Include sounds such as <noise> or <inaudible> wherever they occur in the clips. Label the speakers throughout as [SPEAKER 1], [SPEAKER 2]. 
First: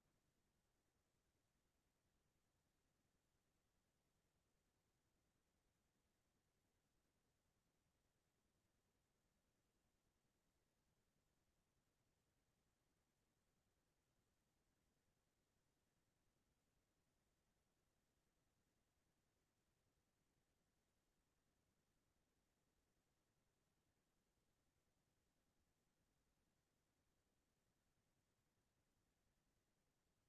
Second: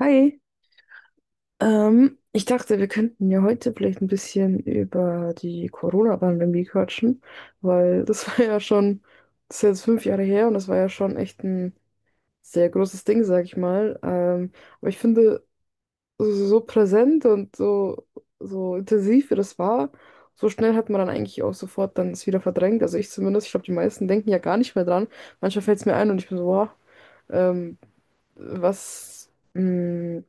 [SPEAKER 1] Hi, ich dachte, wir könnten ja heute vielleicht ein bisschen über die Corona-Pandemie quatschen, weil <laughs> das war ja schon, das ist jetzt 5 Jahre her und das war ja schon echt ein sehr großes Ding, sag ich mal. Aber ich finde, so präsent und so, so intensiv wie das war, so schnell hat man dann eigentlich auch sofort dann es wieder verdrängt. Also ich zumindest, ich glaube, die meisten denken ja gar nicht mehr dran. Manchmal fällt es mir ein und ich bin so, boah, ähm, was. mh,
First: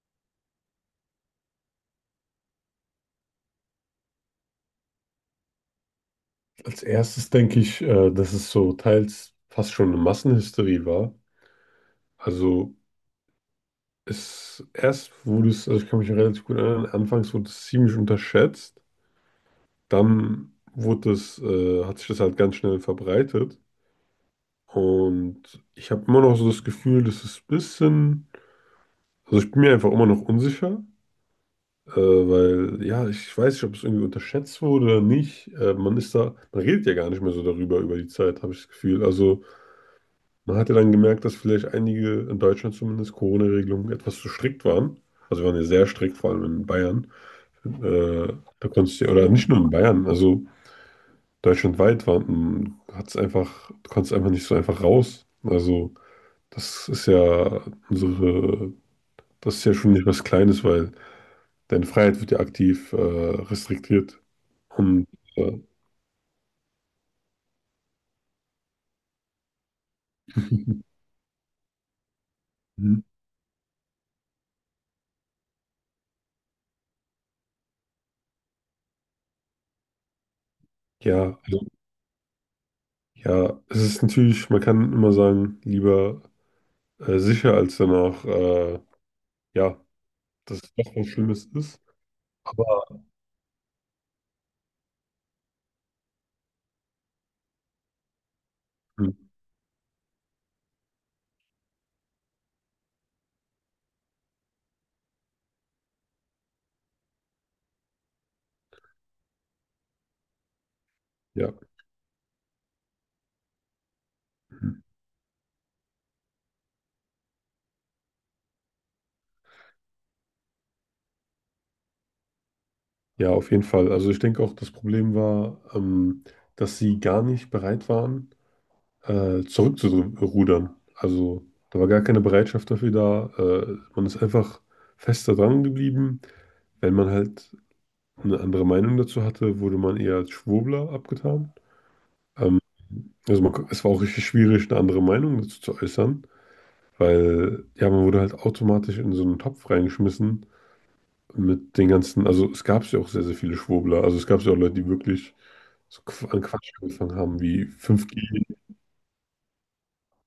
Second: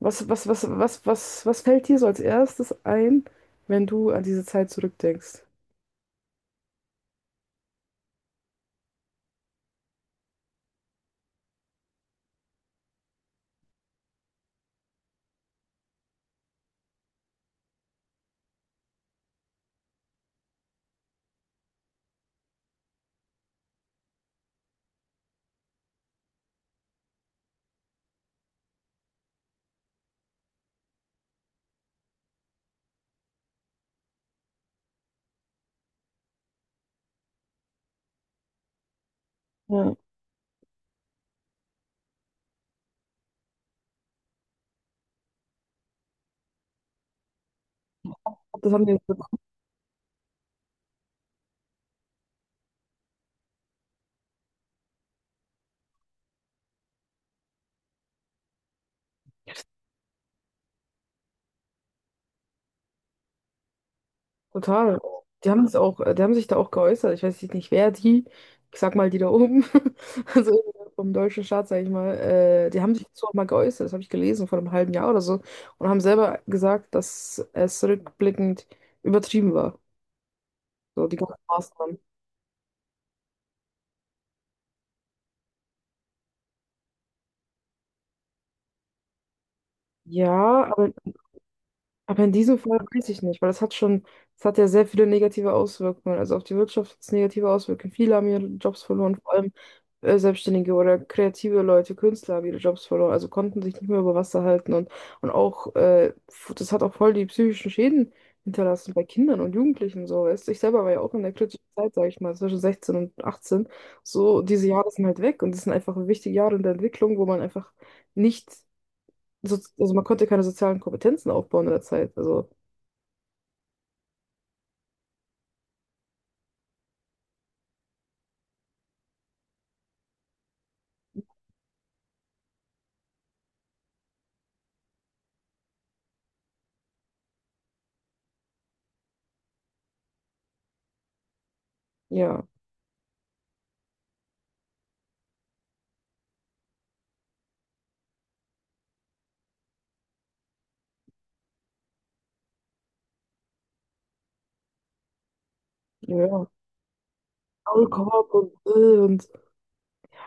[SPEAKER 1] was fällt dir so als erstes ein, wenn du an diese Zeit zurückdenkst?
[SPEAKER 2] Als erstes denke ich, dass es so teils fast schon eine Massenhysterie war. Also es erst wurde es, also ich kann mich relativ gut erinnern, anfangs wurde es ziemlich unterschätzt. Dann wurde es, hat sich das halt ganz schnell verbreitet. Und ich habe immer noch so das Gefühl, dass es ein also ich bin mir einfach immer noch unsicher, weil ja, ich weiß nicht, ob es irgendwie unterschätzt wurde oder nicht. Man ist da, man redet ja gar nicht mehr so darüber über die Zeit, habe ich das Gefühl. Also,
[SPEAKER 1] Ja.
[SPEAKER 2] man hatte dann gemerkt, dass vielleicht einige in Deutschland zumindest Corona-Regelungen etwas zu strikt waren. Also wir waren ja sehr strikt, vor allem in Bayern. Äh, Da
[SPEAKER 1] Das haben die
[SPEAKER 2] konntest du, ja, oder nicht nur in Bayern, also deutschlandweit waren, hat's einfach, du konntest einfach nicht so einfach raus. Also das ist ja unsere, das ist ja schon nicht was Kleines, weil deine Freiheit wird ja aktiv restriktiert.
[SPEAKER 1] total.
[SPEAKER 2] Und
[SPEAKER 1] Die
[SPEAKER 2] äh,
[SPEAKER 1] haben es auch, die haben sich da auch geäußert. Ich weiß jetzt nicht, wer die, ich sag mal die da oben, <laughs> also vom deutschen Staat, sag ich mal, die haben
[SPEAKER 2] mhm,
[SPEAKER 1] sich dazu auch mal geäußert. Das habe ich gelesen vor einem halben Jahr oder so und haben selber gesagt, dass es rückblickend übertrieben war. So, die ganzen
[SPEAKER 2] ja, also,
[SPEAKER 1] Maßnahmen.
[SPEAKER 2] ja, es ist natürlich, man kann immer sagen, lieber sicher als danach. Ja, dass
[SPEAKER 1] Ja,
[SPEAKER 2] es
[SPEAKER 1] aber
[SPEAKER 2] doch was Schlimmes ist.
[SPEAKER 1] Aber in diesem Fall
[SPEAKER 2] Aber
[SPEAKER 1] weiß ich nicht, weil das hat schon, das hat ja sehr viele negative Auswirkungen. Also auf die Wirtschaft hat es negative Auswirkungen. Viele haben ihre Jobs verloren,
[SPEAKER 2] hm,
[SPEAKER 1] vor allem Selbstständige oder kreative Leute, Künstler haben ihre Jobs verloren, also konnten sich nicht mehr über Wasser halten und auch, das hat auch voll die psychischen Schäden hinterlassen bei Kindern und Jugendlichen und so. Weißt du. Ich selber war ja auch in der
[SPEAKER 2] ja,
[SPEAKER 1] kritischen Zeit, sage ich mal, zwischen 16 und 18. So, diese
[SPEAKER 2] hm,
[SPEAKER 1] Jahre sind halt weg und das sind einfach wichtige Jahre in der Entwicklung, wo man einfach nicht so, also man konnte keine sozialen Kompetenzen aufbauen in der Zeit. Also
[SPEAKER 2] ja, auf jeden Fall. Also ich denke auch, das Problem war, dass sie gar nicht bereit waren, zurückzurudern. Also da war gar keine Bereitschaft dafür da. Man ist einfach fester dran geblieben. Wenn man halt eine andere Meinung dazu hatte, wurde man eher als Schwurbler abgetan.
[SPEAKER 1] ja,
[SPEAKER 2] Ähm, also man, es war auch richtig schwierig, eine andere Meinung dazu zu äußern, weil ja, man wurde halt automatisch in so einen Topf reingeschmissen mit den ganzen, also es gab ja auch sehr, sehr viele Schwurbler. Also es gab ja auch Leute, die wirklich an
[SPEAKER 1] ja.
[SPEAKER 2] Quatsch angefangen haben, wie fünf g.
[SPEAKER 1] Maulkorb und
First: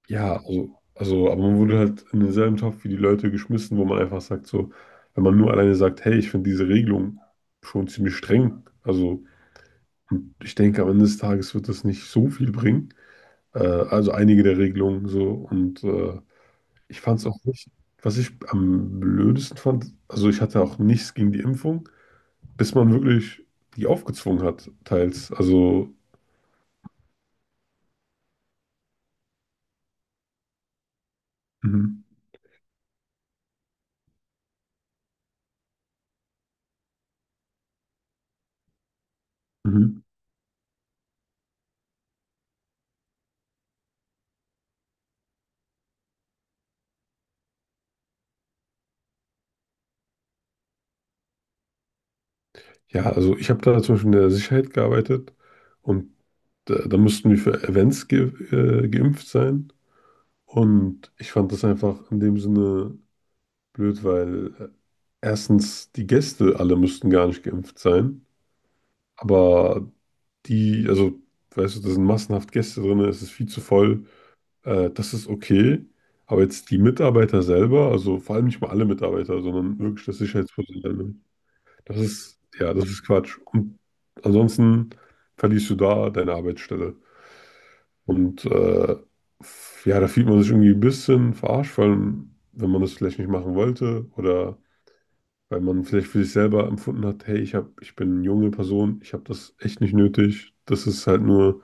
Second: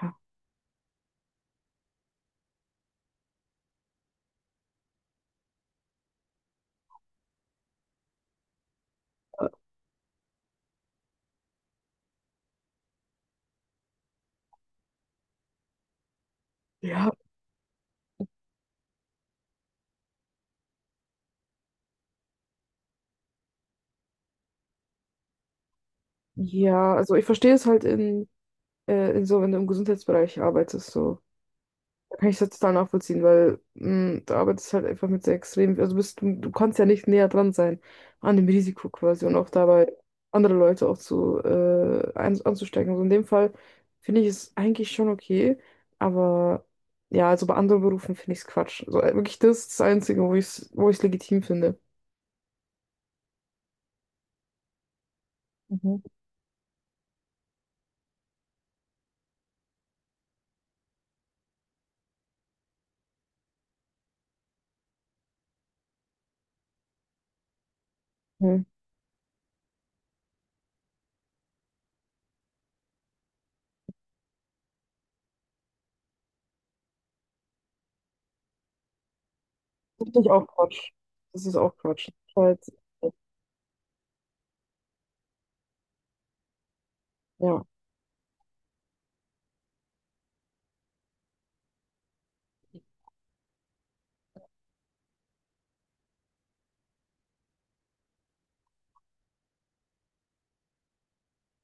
[SPEAKER 1] ja,
[SPEAKER 2] Ja, aber man wurde halt in denselben Topf wie die Leute geschmissen, wo man einfach sagt, so, wenn man nur alleine sagt, hey, ich finde diese Regelung schon ziemlich streng. Also, und ich denke, am Ende des Tages wird das nicht so viel bringen. Also einige der Regelungen so. Und ich
[SPEAKER 1] ja,
[SPEAKER 2] fand es auch nicht, was ich am blödesten fand, also ich hatte auch nichts gegen die Impfung, bis man wirklich die aufgezwungen hat, teils. Also,
[SPEAKER 1] ja. Also ich verstehe es halt in so, wenn du im Gesundheitsbereich arbeitest, so.
[SPEAKER 2] mhm.
[SPEAKER 1] Da kann ich das total nachvollziehen, weil du arbeitest halt einfach mit sehr extrem, also bist, du kannst ja nicht näher dran sein an dem Risiko quasi und auch dabei
[SPEAKER 2] Mhm,
[SPEAKER 1] andere Leute auch zu anzustecken. Also in dem Fall finde ich es eigentlich schon okay, aber ja, also bei anderen Berufen finde ich es Quatsch. Also wirklich das ist das Einzige, wo ich es legitim finde.
[SPEAKER 2] ja, also ich habe da zum Beispiel in der Sicherheit gearbeitet und da mussten wir für Events ge geimpft sein. Und ich fand das einfach in dem Sinne blöd, weil erstens die Gäste alle mussten gar nicht geimpft sein,
[SPEAKER 1] Mhm.
[SPEAKER 2] aber die, also, weißt du, da sind massenhaft Gäste drin, es ist viel zu voll. Das ist okay, aber jetzt die Mitarbeiter selber, also vor allem nicht mal alle Mitarbeiter, sondern wirklich das
[SPEAKER 1] Natürlich auch Quatsch.
[SPEAKER 2] Sicherheitspersonal, ne?
[SPEAKER 1] Das ist auch
[SPEAKER 2] Das
[SPEAKER 1] Quatsch.
[SPEAKER 2] ist,
[SPEAKER 1] Halt,
[SPEAKER 2] ja, das ist
[SPEAKER 1] äh,
[SPEAKER 2] Quatsch. Und ansonsten verlierst du da deine Arbeitsstelle.
[SPEAKER 1] ja.
[SPEAKER 2] Und ja, da fühlt man sich irgendwie ein bisschen verarscht, vor allem, wenn man das vielleicht nicht machen wollte oder weil man vielleicht für sich selber empfunden hat, hey, ich bin eine junge Person, ich habe das echt nicht nötig. Das ist halt nur,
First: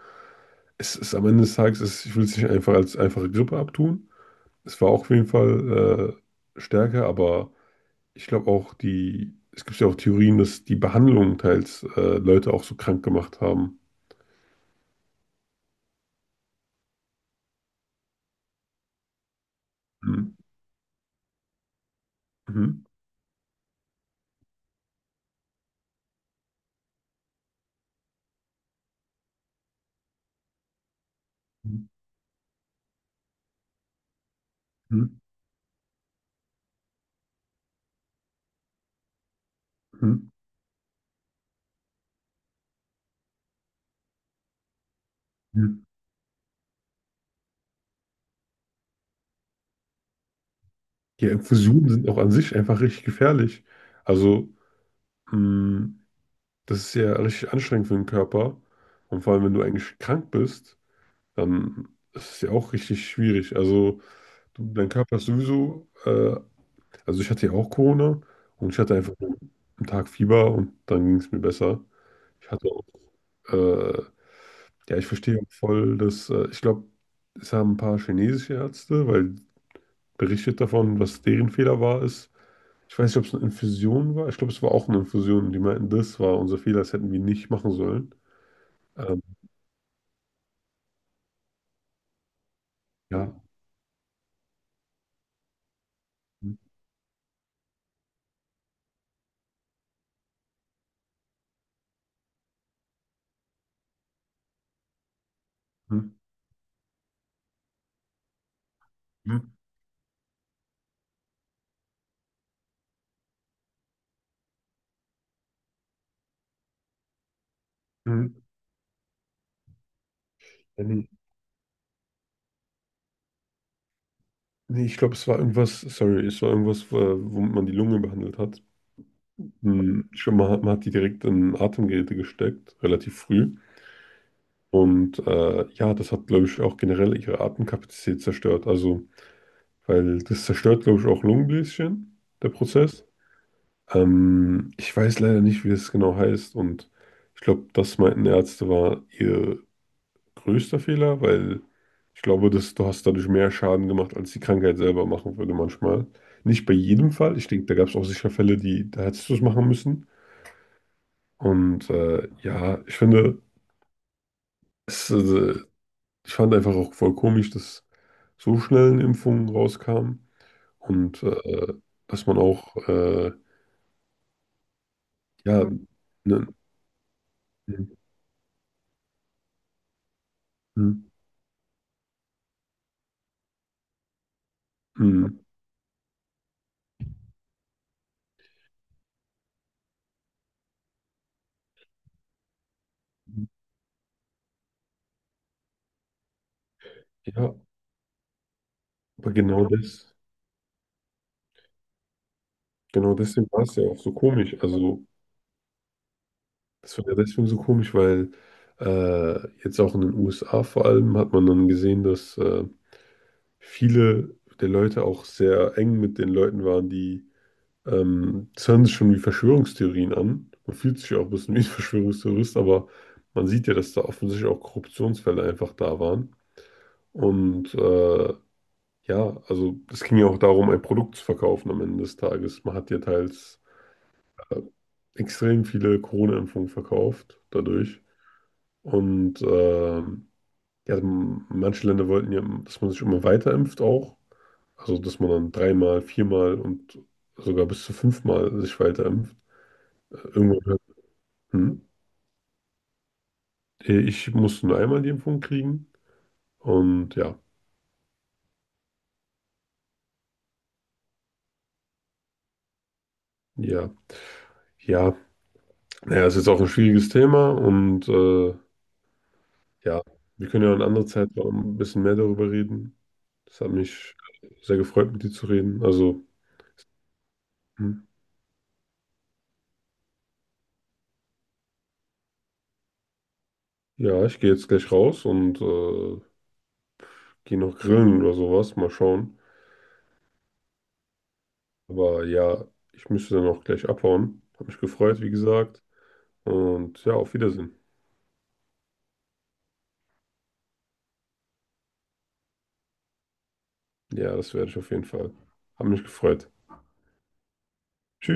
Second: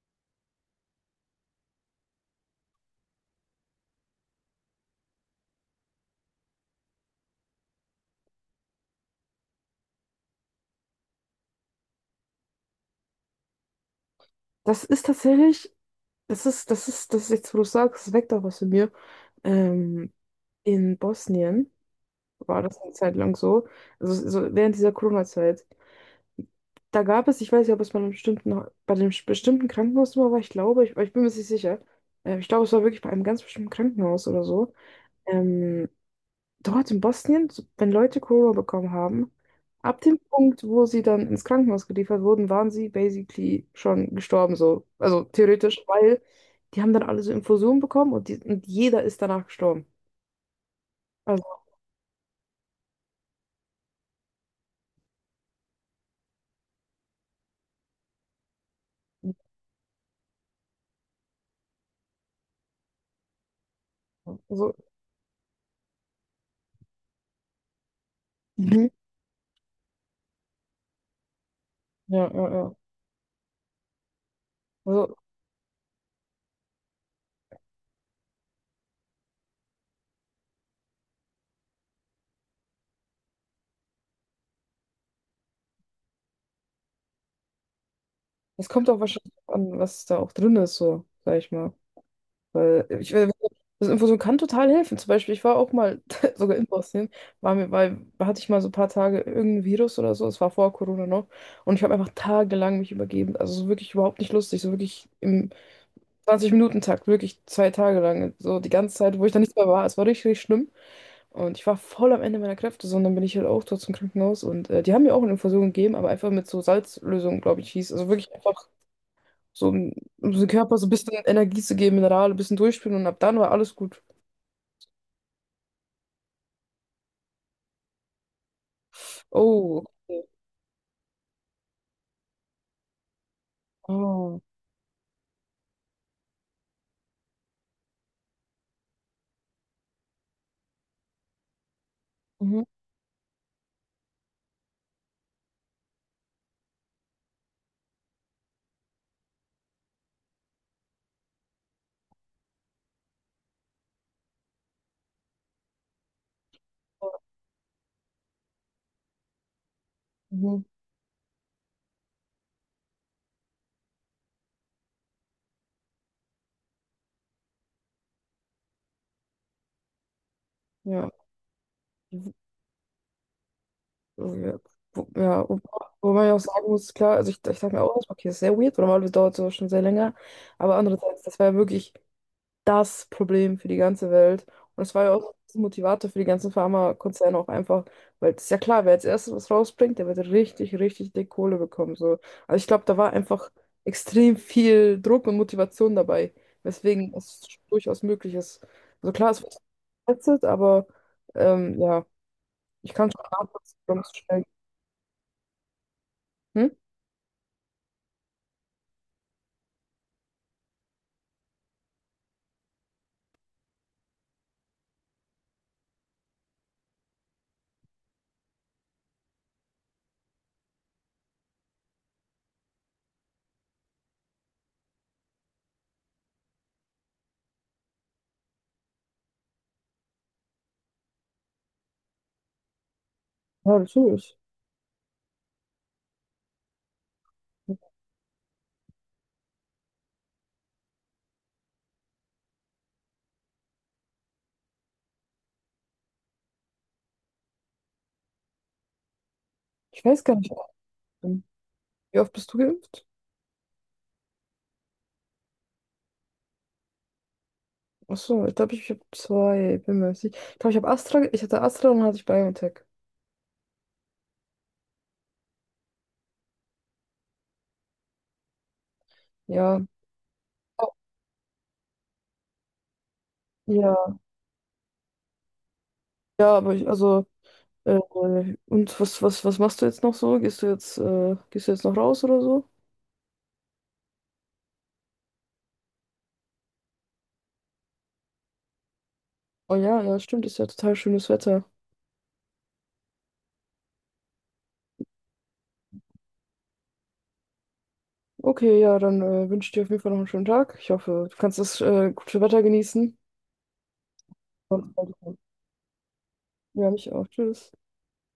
[SPEAKER 2] es ist am Ende des Tages, es, ich will es nicht einfach als einfache Grippe abtun. Es war auch auf jeden Fall stärker, aber ich glaube auch die, es gibt ja auch Theorien, dass die Behandlungen teils Leute auch so krank gemacht haben.
[SPEAKER 1] Das ist tatsächlich, das ist jetzt, wo du sagst, es weckt auch was in mir. Ähm,
[SPEAKER 2] Mhm.
[SPEAKER 1] in Bosnien war das
[SPEAKER 2] Mhm.
[SPEAKER 1] eine Zeit lang so, also so während dieser Corona-Zeit. Da gab es, ich weiß nicht, ob es bei einem bestimmten, bei dem bestimmten Krankenhaus immer war, ich glaube, ich bin mir jetzt nicht sicher. Ich glaube, es war wirklich bei einem ganz bestimmten Krankenhaus oder so.
[SPEAKER 2] Mhm.
[SPEAKER 1] Ähm, Dort in Bosnien, so- wenn Leute Corona bekommen haben, ab dem
[SPEAKER 2] Mhm.
[SPEAKER 1] Punkt, wo sie dann ins Krankenhaus geliefert wurden, waren sie basically schon gestorben, so. Also
[SPEAKER 2] Mhm.
[SPEAKER 1] theoretisch, weil die haben dann alle so Infusionen bekommen und, die, und jeder ist danach gestorben.
[SPEAKER 2] Ja,
[SPEAKER 1] Also,
[SPEAKER 2] Infusionen sind auch an sich einfach richtig gefährlich. Also, mh, das ist ja richtig anstrengend für den Körper. Und vor allem, wenn du eigentlich krank bist, dann ist es ja auch richtig schwierig. Also,
[SPEAKER 1] also
[SPEAKER 2] dein Körper ist sowieso also ich hatte ja auch Corona und ich
[SPEAKER 1] mhm.
[SPEAKER 2] hatte einfach nur einen Tag Fieber und dann ging es mir besser.
[SPEAKER 1] Ja, ja,
[SPEAKER 2] Ich hatte
[SPEAKER 1] ja.
[SPEAKER 2] auch, äh, ja, ich
[SPEAKER 1] Also,
[SPEAKER 2] verstehe auch voll, dass, ich glaube, es haben ein paar chinesische Ärzte, weil berichtet davon, was deren ist. Ich weiß nicht, ob es eine Infusion war. Ich glaube, es war auch eine Infusion. Die meinten, das war unser Fehler, das hätten wir nicht machen sollen.
[SPEAKER 1] es kommt auch
[SPEAKER 2] Ähm,
[SPEAKER 1] wahrscheinlich an, was da auch drin ist, so, sag ich mal. Weil ich, weil-
[SPEAKER 2] ja.
[SPEAKER 1] Das Infusion kann total helfen. Zum Beispiel, ich war auch mal <laughs>
[SPEAKER 2] Hm,
[SPEAKER 1] sogar in Bosnien, war mir, weil hatte ich mal so ein paar Tage irgendein Virus oder so, es war vor Corona noch. Und ich habe einfach tagelang mich übergeben. Also so wirklich überhaupt nicht lustig, so wirklich im
[SPEAKER 2] hm,
[SPEAKER 1] 20-Minuten-Takt, wirklich 2 Tage lang. So die ganze Zeit, wo ich
[SPEAKER 2] hm,
[SPEAKER 1] da nicht mehr war. Es war richtig, richtig schlimm. Und ich war voll am Ende meiner Kräfte, so, und dann bin ich halt auch dort zum Krankenhaus. Und die haben mir auch eine Infusion gegeben, aber einfach mit so Salzlösung, glaube ich, hieß. Also
[SPEAKER 2] hm.
[SPEAKER 1] wirklich einfach so, um, um dem Körper
[SPEAKER 2] Ja,
[SPEAKER 1] so ein
[SPEAKER 2] nee,
[SPEAKER 1] bisschen Energie zu geben, Minerale, ein bisschen durchspülen und ab dann war alles gut.
[SPEAKER 2] nee, ich glaube, es war irgendwas, sorry, es war irgendwas, womit man die Lunge behandelt hat.
[SPEAKER 1] Oh,
[SPEAKER 2] Hm,
[SPEAKER 1] okay.
[SPEAKER 2] man hat die direkt in Atemgeräte gesteckt, relativ früh.
[SPEAKER 1] Oh.
[SPEAKER 2] Und ja, das hat, glaube ich, auch generell ihre Atemkapazität zerstört. Also, weil das zerstört, glaube ich, auch Lungenbläschen, der
[SPEAKER 1] Mhm.
[SPEAKER 2] Prozess. Ich weiß leider nicht, wie das genau heißt. Und ich glaube, das meinten Ärzte war ihr größter Fehler, weil ich glaube, dass du hast dadurch mehr Schaden gemacht, als die Krankheit selber machen würde manchmal. Nicht bei jedem Fall. Ich denke, da gab es auch sicher Fälle, da hättest du es machen müssen.
[SPEAKER 1] Mhm.
[SPEAKER 2] Und ja, ich finde, es, äh, ich fand einfach auch voll komisch, dass so schnell eine Impfung rauskam
[SPEAKER 1] Ja.
[SPEAKER 2] und dass man auch,
[SPEAKER 1] Oh, ja, wo
[SPEAKER 2] ja,
[SPEAKER 1] wo man ja auch
[SPEAKER 2] ne,
[SPEAKER 1] sagen muss, klar, also ich dachte mir auch, erstmal, okay, das ist sehr weird, weil normalerweise dauert sowas schon sehr länger, aber
[SPEAKER 2] hm,
[SPEAKER 1] andererseits, das war ja wirklich, das Problem für die ganze Welt. Und es war ja auch
[SPEAKER 2] hm,
[SPEAKER 1] ein Motivator für die ganzen Pharmakonzerne auch einfach, weil es ist ja klar, wer als erstes was rausbringt, der wird richtig, richtig dick Kohle bekommen. So. Also ich glaube, da war einfach extrem viel Druck und Motivation dabei, weswegen es
[SPEAKER 2] ja,
[SPEAKER 1] durchaus möglich ist. Also klar,
[SPEAKER 2] aber
[SPEAKER 1] es wird
[SPEAKER 2] genau das,
[SPEAKER 1] getestet, aber ja, ich kann
[SPEAKER 2] genau
[SPEAKER 1] schon
[SPEAKER 2] deswegen war es
[SPEAKER 1] nachvollziehen,
[SPEAKER 2] ja auch
[SPEAKER 1] warum es
[SPEAKER 2] so
[SPEAKER 1] so schnell geht.
[SPEAKER 2] komisch. Also,
[SPEAKER 1] Hm?
[SPEAKER 2] das war ja deswegen so komisch, weil jetzt auch in den USA vor allem hat man dann gesehen, dass viele der Leute auch sehr eng mit den Leuten waren, die. Das hören sich schon wie Verschwörungstheorien an. Man fühlt sich ja auch ein bisschen wie ein <laughs> Verschwörungstheorist, aber man sieht ja, dass da offensichtlich auch Korruptionsfälle einfach da waren. Und ja, also es ging ja auch darum, ein Produkt zu verkaufen am Ende des Tages. Man hat ja teils
[SPEAKER 1] Ja, natürlich.
[SPEAKER 2] äh, extrem viele Corona-Impfungen verkauft dadurch. Und ja, manche Länder wollten ja, dass man sich immer weiter impft auch. Also, dass man dann dreimal, viermal und sogar bis zu fünfmal sich weiter impft.
[SPEAKER 1] Ich weiß gar nicht. ob
[SPEAKER 2] Irgendwann
[SPEAKER 1] ich bin.
[SPEAKER 2] hm.
[SPEAKER 1] Wie oft bist du geimpft?
[SPEAKER 2] Ich musste nur einmal die Impfung kriegen. Und ja,
[SPEAKER 1] Achso, ich glaube, ich habe zwei, bin mir nicht sicher. Ich glaube, ich hatte Astra und dann hatte ich BioNTech.
[SPEAKER 2] ja, ja. Naja, es ist auch ein schwieriges Thema. Und
[SPEAKER 1] Ja,
[SPEAKER 2] ja, wir können ja an anderer Zeit noch ein bisschen mehr darüber reden. Das hat
[SPEAKER 1] ja,
[SPEAKER 2] mich sehr gefreut, mit dir zu reden. Also,
[SPEAKER 1] ja, aber ich, also,
[SPEAKER 2] hm,
[SPEAKER 1] äh, und was machst du jetzt noch so? Gehst du jetzt noch raus oder so?
[SPEAKER 2] ja, ich gehe jetzt gleich raus und gehe noch grillen oder sowas. Mal schauen.
[SPEAKER 1] Oh ja, ja, stimmt, ist ja total schönes Wetter.
[SPEAKER 2] Aber ja, ich müsste dann auch gleich abhauen. Hat mich gefreut, wie gesagt. Und ja, auf Wiedersehen.
[SPEAKER 1] Okay, ja, dann wünsche ich dir auf jeden Fall noch einen schönen Tag. Ich hoffe, du kannst das gute Wetter genießen.
[SPEAKER 2] Ja, das werde ich auf
[SPEAKER 1] Und,
[SPEAKER 2] jeden Fall. Hat mich gefreut.
[SPEAKER 1] ja, mich auch. Tschüss.
[SPEAKER 2] Tschüss.